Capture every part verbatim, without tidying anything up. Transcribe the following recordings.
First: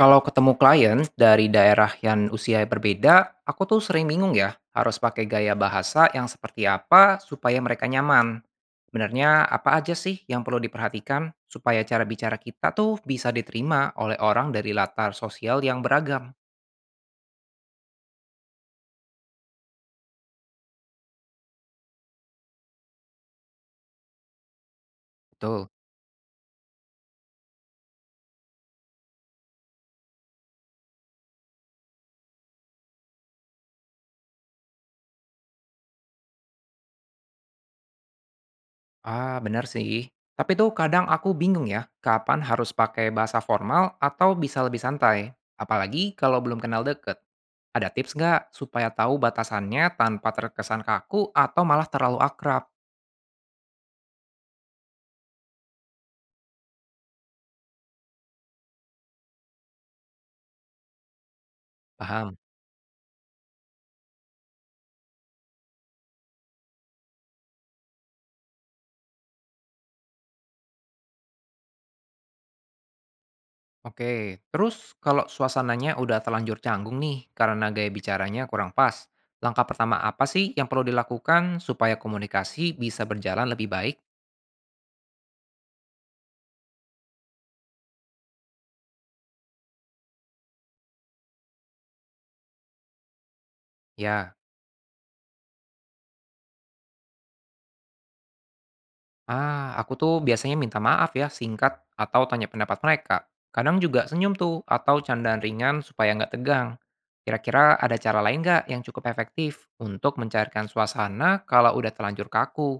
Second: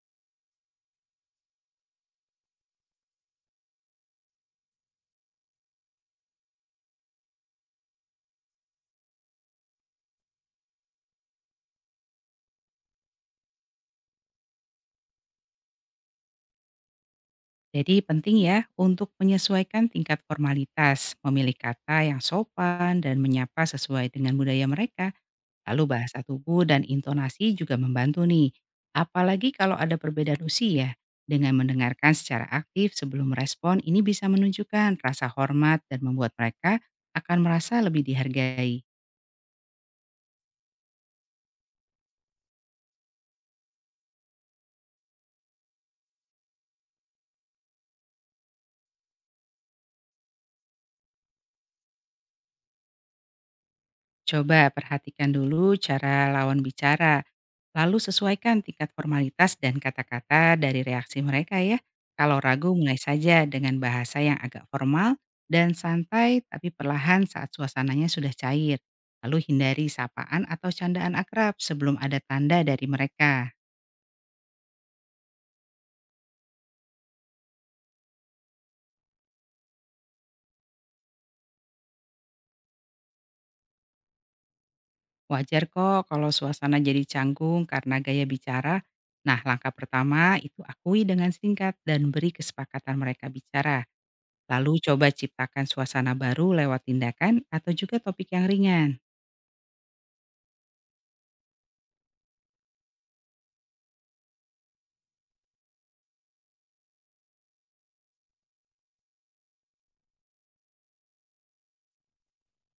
Kalau ketemu klien dari daerah yang usia berbeda, aku tuh sering bingung ya, harus pakai gaya bahasa yang seperti apa supaya mereka nyaman. Sebenarnya apa aja sih yang perlu diperhatikan supaya cara bicara kita tuh bisa diterima oleh orang dari latar sosial yang beragam? Jadi penting ya untuk menyesuaikan tingkat formalitas, memilih kata yang sopan dan menyapa sesuai dengan budaya mereka. Betul. Lalu bahasa tubuh dan intonasi juga membantu nih. Apalagi kalau ada perbedaan usia. Dengan mendengarkan secara aktif sebelum merespon, ini bisa menunjukkan rasa hormat dan membuat mereka akan merasa lebih dihargai. Ah, benar sih. Tapi tuh kadang aku bingung ya, kapan harus pakai bahasa formal atau bisa lebih santai. Apalagi kalau belum kenal deket. Ada tips nggak supaya tahu batasannya tanpa terkesan kaku atau malah terlalu akrab? Coba perhatikan dulu cara lawan bicara, lalu sesuaikan tingkat formalitas dan kata-kata dari reaksi mereka ya. Paham? Kalau ragu mulai saja dengan bahasa yang agak formal dan santai tapi perlahan saat suasananya sudah cair. Lalu hindari sapaan atau candaan akrab sebelum ada tanda dari mereka. Oke, terus kalau suasananya udah terlanjur canggung nih karena gaya bicaranya kurang pas, langkah pertama apa sih yang perlu dilakukan supaya komunikasi bisa berjalan lebih baik? Wajar kok kalau suasana jadi canggung karena gaya bicara. Nah, langkah pertama itu akui dengan singkat dan beri kesepakatan mereka bicara. Ya. Lalu coba ciptakan suasana baru lewat tindakan atau juga topik yang ringan. Ah, aku tuh biasanya minta maaf ya, singkat atau tanya pendapat mereka. Kadang juga senyum tuh atau candaan ringan supaya nggak tegang. Kira-kira ada cara lain nggak yang cukup efektif untuk mencairkan suasana kalau udah terlanjur kaku?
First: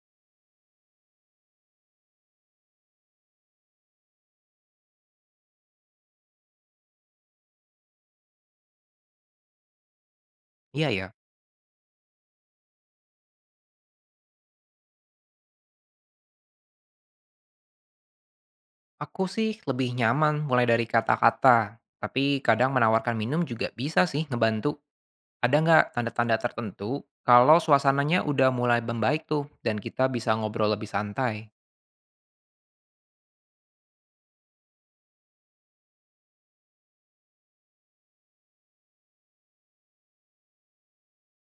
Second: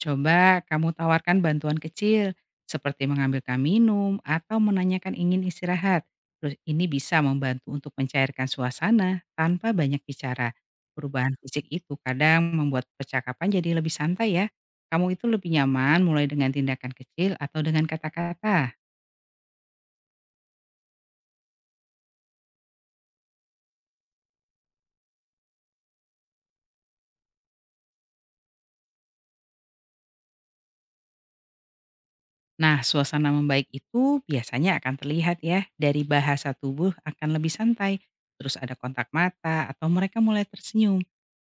Coba kamu tawarkan bantuan kecil seperti mengambilkan minum atau menanyakan ingin istirahat. Terus ini bisa membantu untuk mencairkan suasana tanpa banyak bicara. Iya ya, Perubahan fisik itu kadang membuat percakapan jadi lebih santai ya. Kamu itu lebih nyaman mulai dengan tindakan kecil atau dengan kata-kata. aku sih lebih nyaman mulai dari kata-kata. Tapi kadang menawarkan minum juga bisa sih ngebantu. Ada nggak tanda-tanda tertentu kalau suasananya udah mulai membaik tuh dan kita bisa ngobrol lebih santai? Nah, suasana membaik itu biasanya akan terlihat ya dari bahasa tubuh akan lebih santai, terus ada kontak mata atau mereka mulai tersenyum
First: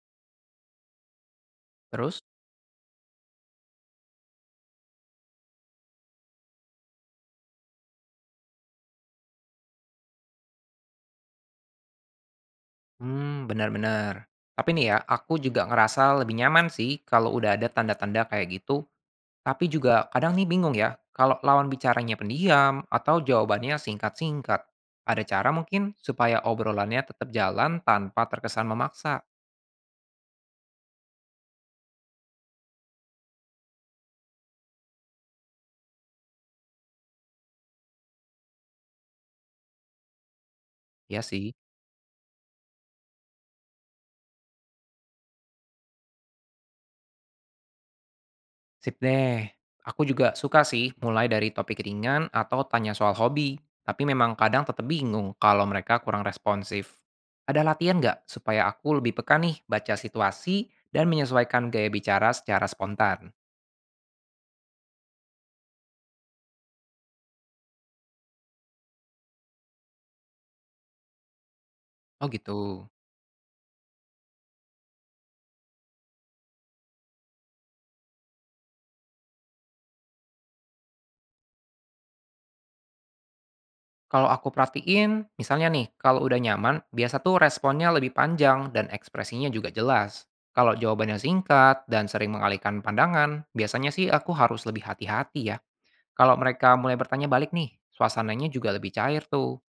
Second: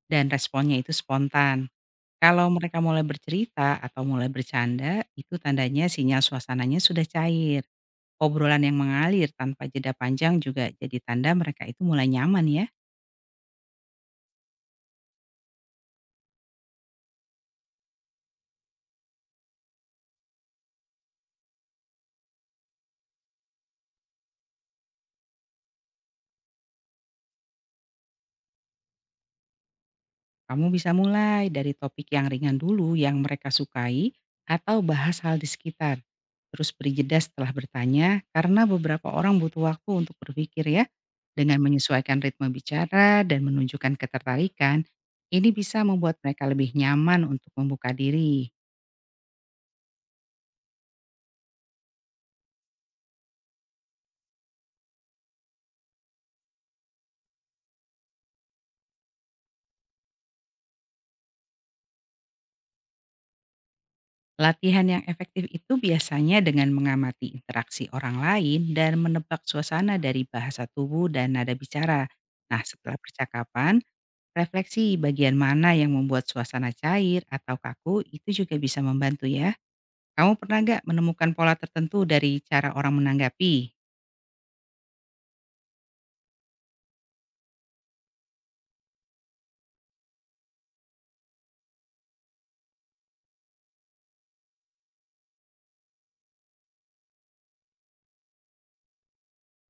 dan responnya itu spontan. Terus? Kalau mereka mulai bercerita atau mulai bercanda, itu tandanya sinyal suasananya sudah cair. Obrolan yang mengalir tanpa jeda panjang juga jadi tanda mereka itu mulai nyaman ya. Hmm, benar-benar. Tapi nih ya, aku juga ngerasa lebih nyaman sih kalau udah ada tanda-tanda kayak gitu, tapi juga kadang nih bingung ya, kalau lawan bicaranya pendiam atau jawabannya singkat-singkat. Ada cara mungkin supaya obrolannya tetap jalan tanpa terkesan memaksa? Kamu bisa mulai dari topik yang ringan dulu yang mereka sukai atau bahas hal di sekitar. Terus beri jeda setelah bertanya karena beberapa orang butuh waktu untuk berpikir ya. Ya sih. Dengan menyesuaikan ritme bicara dan menunjukkan ketertarikan, ini bisa membuat mereka lebih nyaman untuk membuka diri. Sip deh. Aku juga suka sih mulai dari topik ringan atau tanya soal hobi. Tapi memang kadang tetap bingung kalau mereka kurang responsif. Ada latihan nggak supaya aku lebih peka nih baca situasi dan menyesuaikan gaya bicara secara spontan? Latihan yang efektif itu biasanya dengan mengamati interaksi orang lain dan menebak suasana dari bahasa tubuh dan nada bicara. Oh gitu. Nah, setelah percakapan, refleksi bagian mana yang membuat suasana cair atau kaku itu juga bisa membantu ya. Kamu pernah nggak menemukan pola tertentu dari cara orang menanggapi? Kalau aku perhatiin, misalnya nih, kalau udah nyaman, biasa tuh responnya lebih panjang dan ekspresinya juga jelas. Kalau jawabannya singkat dan sering mengalihkan pandangan, biasanya sih aku harus lebih hati-hati ya. Kalau mereka mulai bertanya balik nih, suasananya juga lebih cair tuh.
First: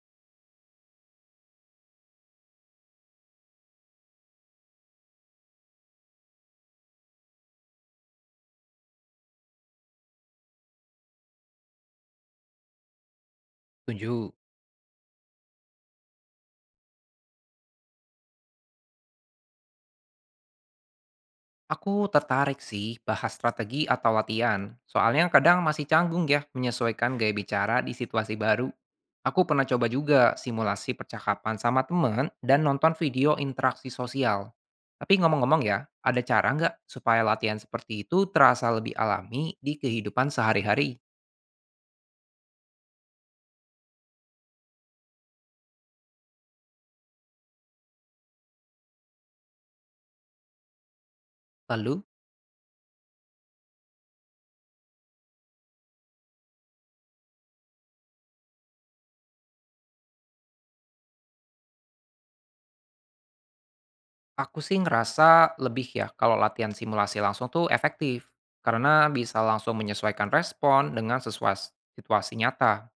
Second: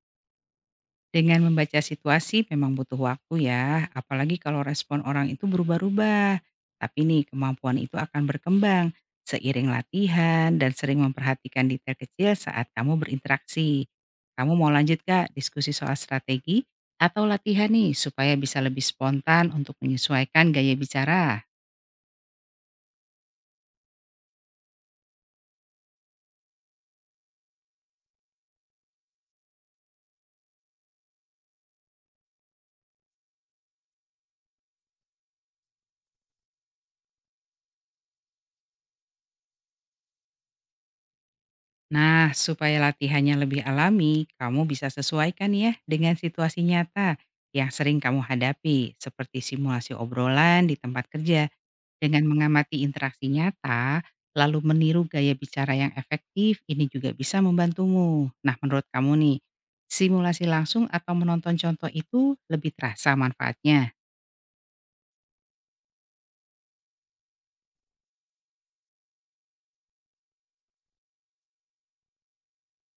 Dengan membaca situasi memang butuh waktu ya, apalagi kalau respon orang itu berubah-ubah. Tapi nih kemampuan itu akan berkembang seiring latihan dan sering memperhatikan detail kecil saat kamu berinteraksi. Setuju. Kamu mau lanjut kak diskusi soal strategi atau latihan nih supaya bisa lebih spontan untuk menyesuaikan gaya bicara? Aku tertarik sih bahas strategi atau latihan, soalnya kadang masih canggung ya menyesuaikan gaya bicara di situasi baru. Aku pernah coba juga simulasi percakapan sama temen dan nonton video interaksi sosial. Tapi ngomong-ngomong ya, ada cara nggak supaya latihan seperti itu terasa lebih alami di kehidupan sehari-hari? Nah, supaya latihannya lebih alami, kamu bisa sesuaikan ya dengan situasi nyata yang sering kamu hadapi, seperti simulasi obrolan di tempat kerja. Lalu? Dengan mengamati interaksi nyata, lalu meniru gaya bicara yang efektif, ini juga bisa membantumu. Nah, menurut kamu nih, simulasi langsung atau menonton contoh itu lebih terasa manfaatnya? Aku sih ngerasa lebih ya kalau latihan simulasi langsung tuh efektif, karena bisa langsung menyesuaikan respon dengan sesuai situasi nyata.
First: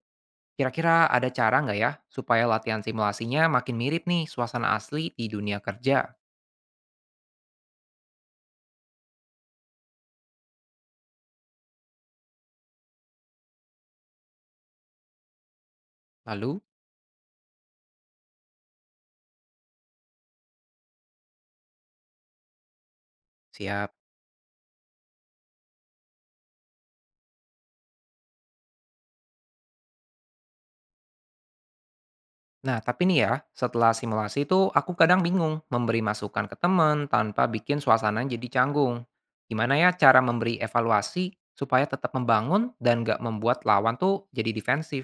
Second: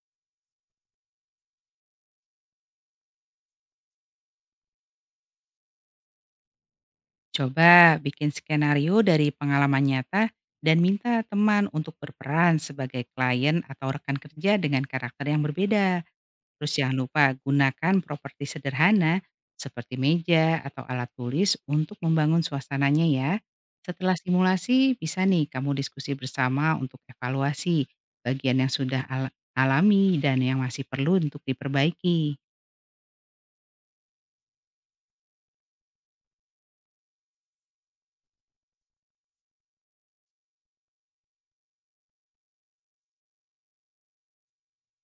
Kira-kira ada cara nggak ya supaya latihan simulasinya makin mirip nih suasana asli di dunia kerja? Coba bikin skenario dari pengalaman nyata dan minta teman untuk berperan sebagai klien atau rekan kerja dengan karakter yang berbeda. Lalu, Terus jangan lupa gunakan properti sederhana seperti meja atau alat tulis untuk membangun suasananya ya. siap. Setelah simulasi, bisa nih kamu diskusi bersama untuk evaluasi bagian yang sudah al- alami dan yang masih perlu untuk diperbaiki. Nah, tapi nih ya, setelah simulasi itu aku kadang bingung memberi masukan ke teman tanpa bikin suasana jadi canggung. Gimana ya cara memberi evaluasi supaya tetap membangun dan nggak membuat lawan tuh jadi defensif?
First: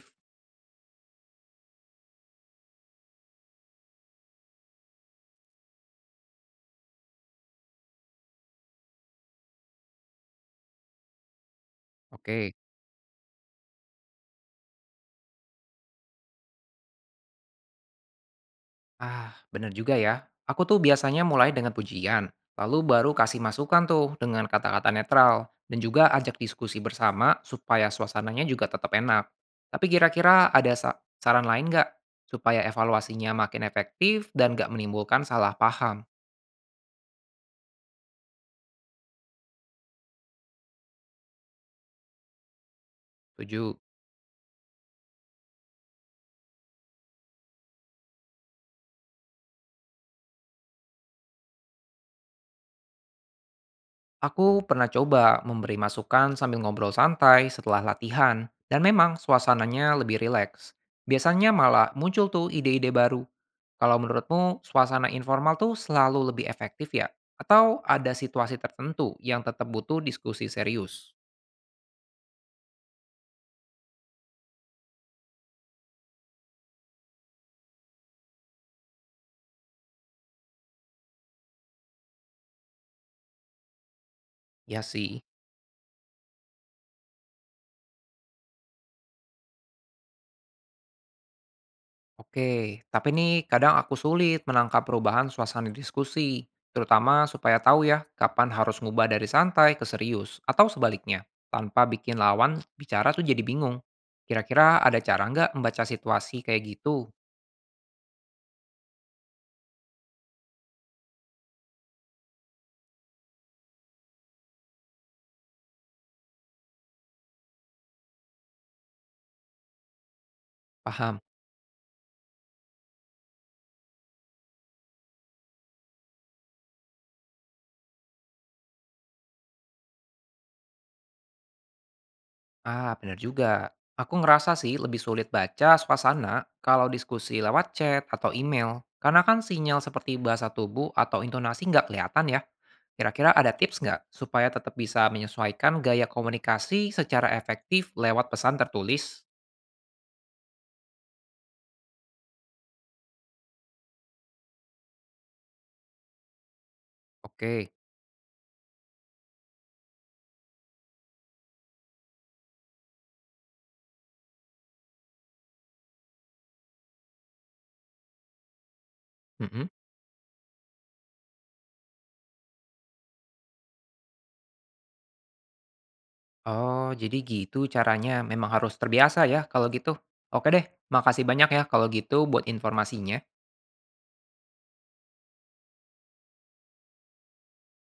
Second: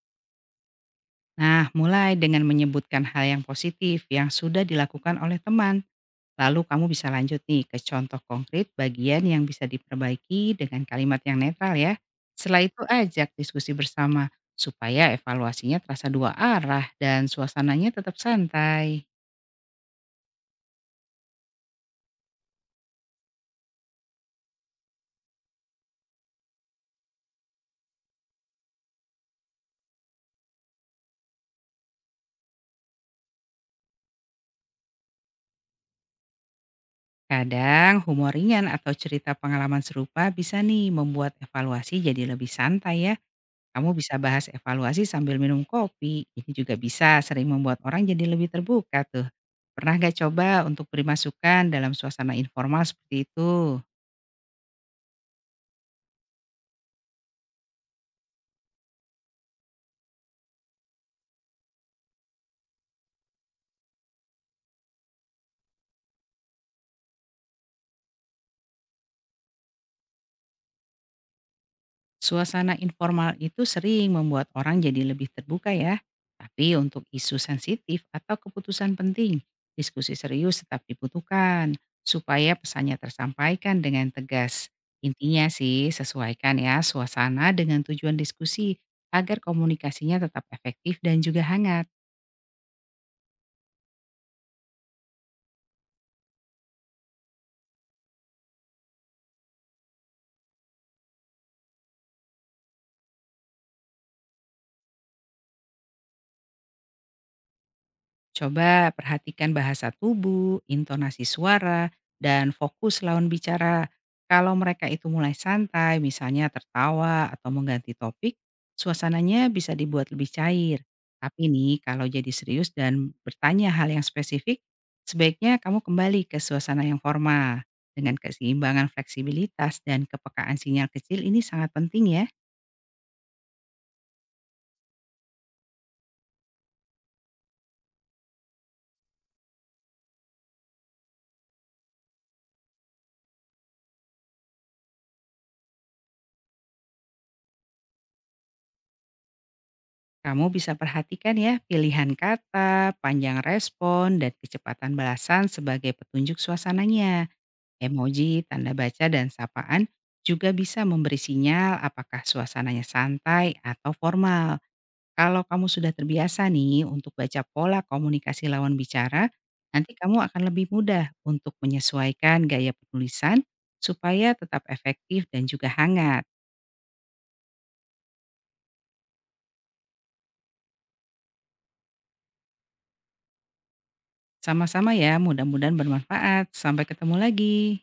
Nah, mulai dengan menyebutkan hal yang positif yang sudah dilakukan oleh teman. Lalu kamu bisa lanjut nih ke contoh konkret bagian yang bisa diperbaiki dengan kalimat yang netral ya. Oke. Setelah itu ajak diskusi bersama supaya evaluasinya terasa dua arah dan suasananya tetap santai. Ah, bener juga ya. Aku tuh biasanya mulai dengan pujian, lalu baru kasih masukan tuh dengan kata-kata netral, dan juga ajak diskusi bersama supaya suasananya juga tetap enak. Tapi kira-kira ada sa- saran lain nggak supaya evaluasinya makin efektif dan nggak menimbulkan salah paham? Kadang humor ringan atau cerita pengalaman serupa bisa nih membuat evaluasi jadi lebih santai ya. Setuju. Kamu bisa bahas evaluasi sambil minum kopi. Ini juga bisa sering membuat orang jadi lebih terbuka tuh. Pernah gak coba untuk beri masukan dalam suasana informal seperti itu? Aku pernah coba memberi masukan sambil ngobrol santai setelah latihan, dan memang suasananya lebih rileks. Biasanya malah muncul tuh ide-ide baru. Kalau menurutmu, suasana informal tuh selalu lebih efektif ya? Atau ada situasi tertentu yang tetap butuh diskusi serius? Suasana informal itu sering membuat orang jadi lebih terbuka ya. Tapi untuk isu sensitif atau keputusan penting, diskusi serius tetap dibutuhkan supaya pesannya tersampaikan dengan tegas. Ya sih. Intinya sih sesuaikan ya suasana dengan tujuan diskusi agar komunikasinya tetap efektif dan juga hangat. Oke, tapi nih kadang aku sulit menangkap perubahan suasana diskusi, terutama supaya tahu ya kapan harus ngubah dari santai ke serius atau sebaliknya, tanpa bikin lawan bicara tuh jadi bingung. Kira-kira ada cara nggak membaca situasi kayak gitu? Coba perhatikan bahasa tubuh, intonasi suara, dan fokus lawan bicara. Kalau mereka itu mulai santai, misalnya tertawa atau mengganti topik, suasananya bisa dibuat lebih cair. Paham? Tapi nih, kalau jadi serius dan bertanya hal yang spesifik, sebaiknya kamu kembali ke suasana yang formal. Dengan keseimbangan fleksibilitas dan kepekaan sinyal kecil ini sangat penting ya. Ah, benar juga. Aku ngerasa sih lebih sulit baca suasana kalau diskusi lewat chat atau email. Karena kan sinyal seperti bahasa tubuh atau intonasi nggak kelihatan ya. Kira-kira ada tips nggak supaya tetap bisa menyesuaikan gaya komunikasi secara efektif lewat pesan tertulis? Kamu bisa perhatikan ya pilihan kata, panjang respon, dan kecepatan balasan sebagai petunjuk suasananya. Oke. Emoji, tanda baca, dan sapaan juga bisa memberi sinyal apakah suasananya santai atau formal. Kalau kamu sudah terbiasa nih untuk baca pola komunikasi lawan bicara, Mm-mm. nanti kamu akan lebih mudah untuk menyesuaikan gaya penulisan supaya tetap efektif dan juga hangat. Oh, jadi gitu caranya. Memang harus terbiasa ya kalau gitu. Oke deh, makasih banyak ya kalau gitu buat informasinya. Sama-sama ya, mudah-mudahan bermanfaat. Sampai ketemu lagi.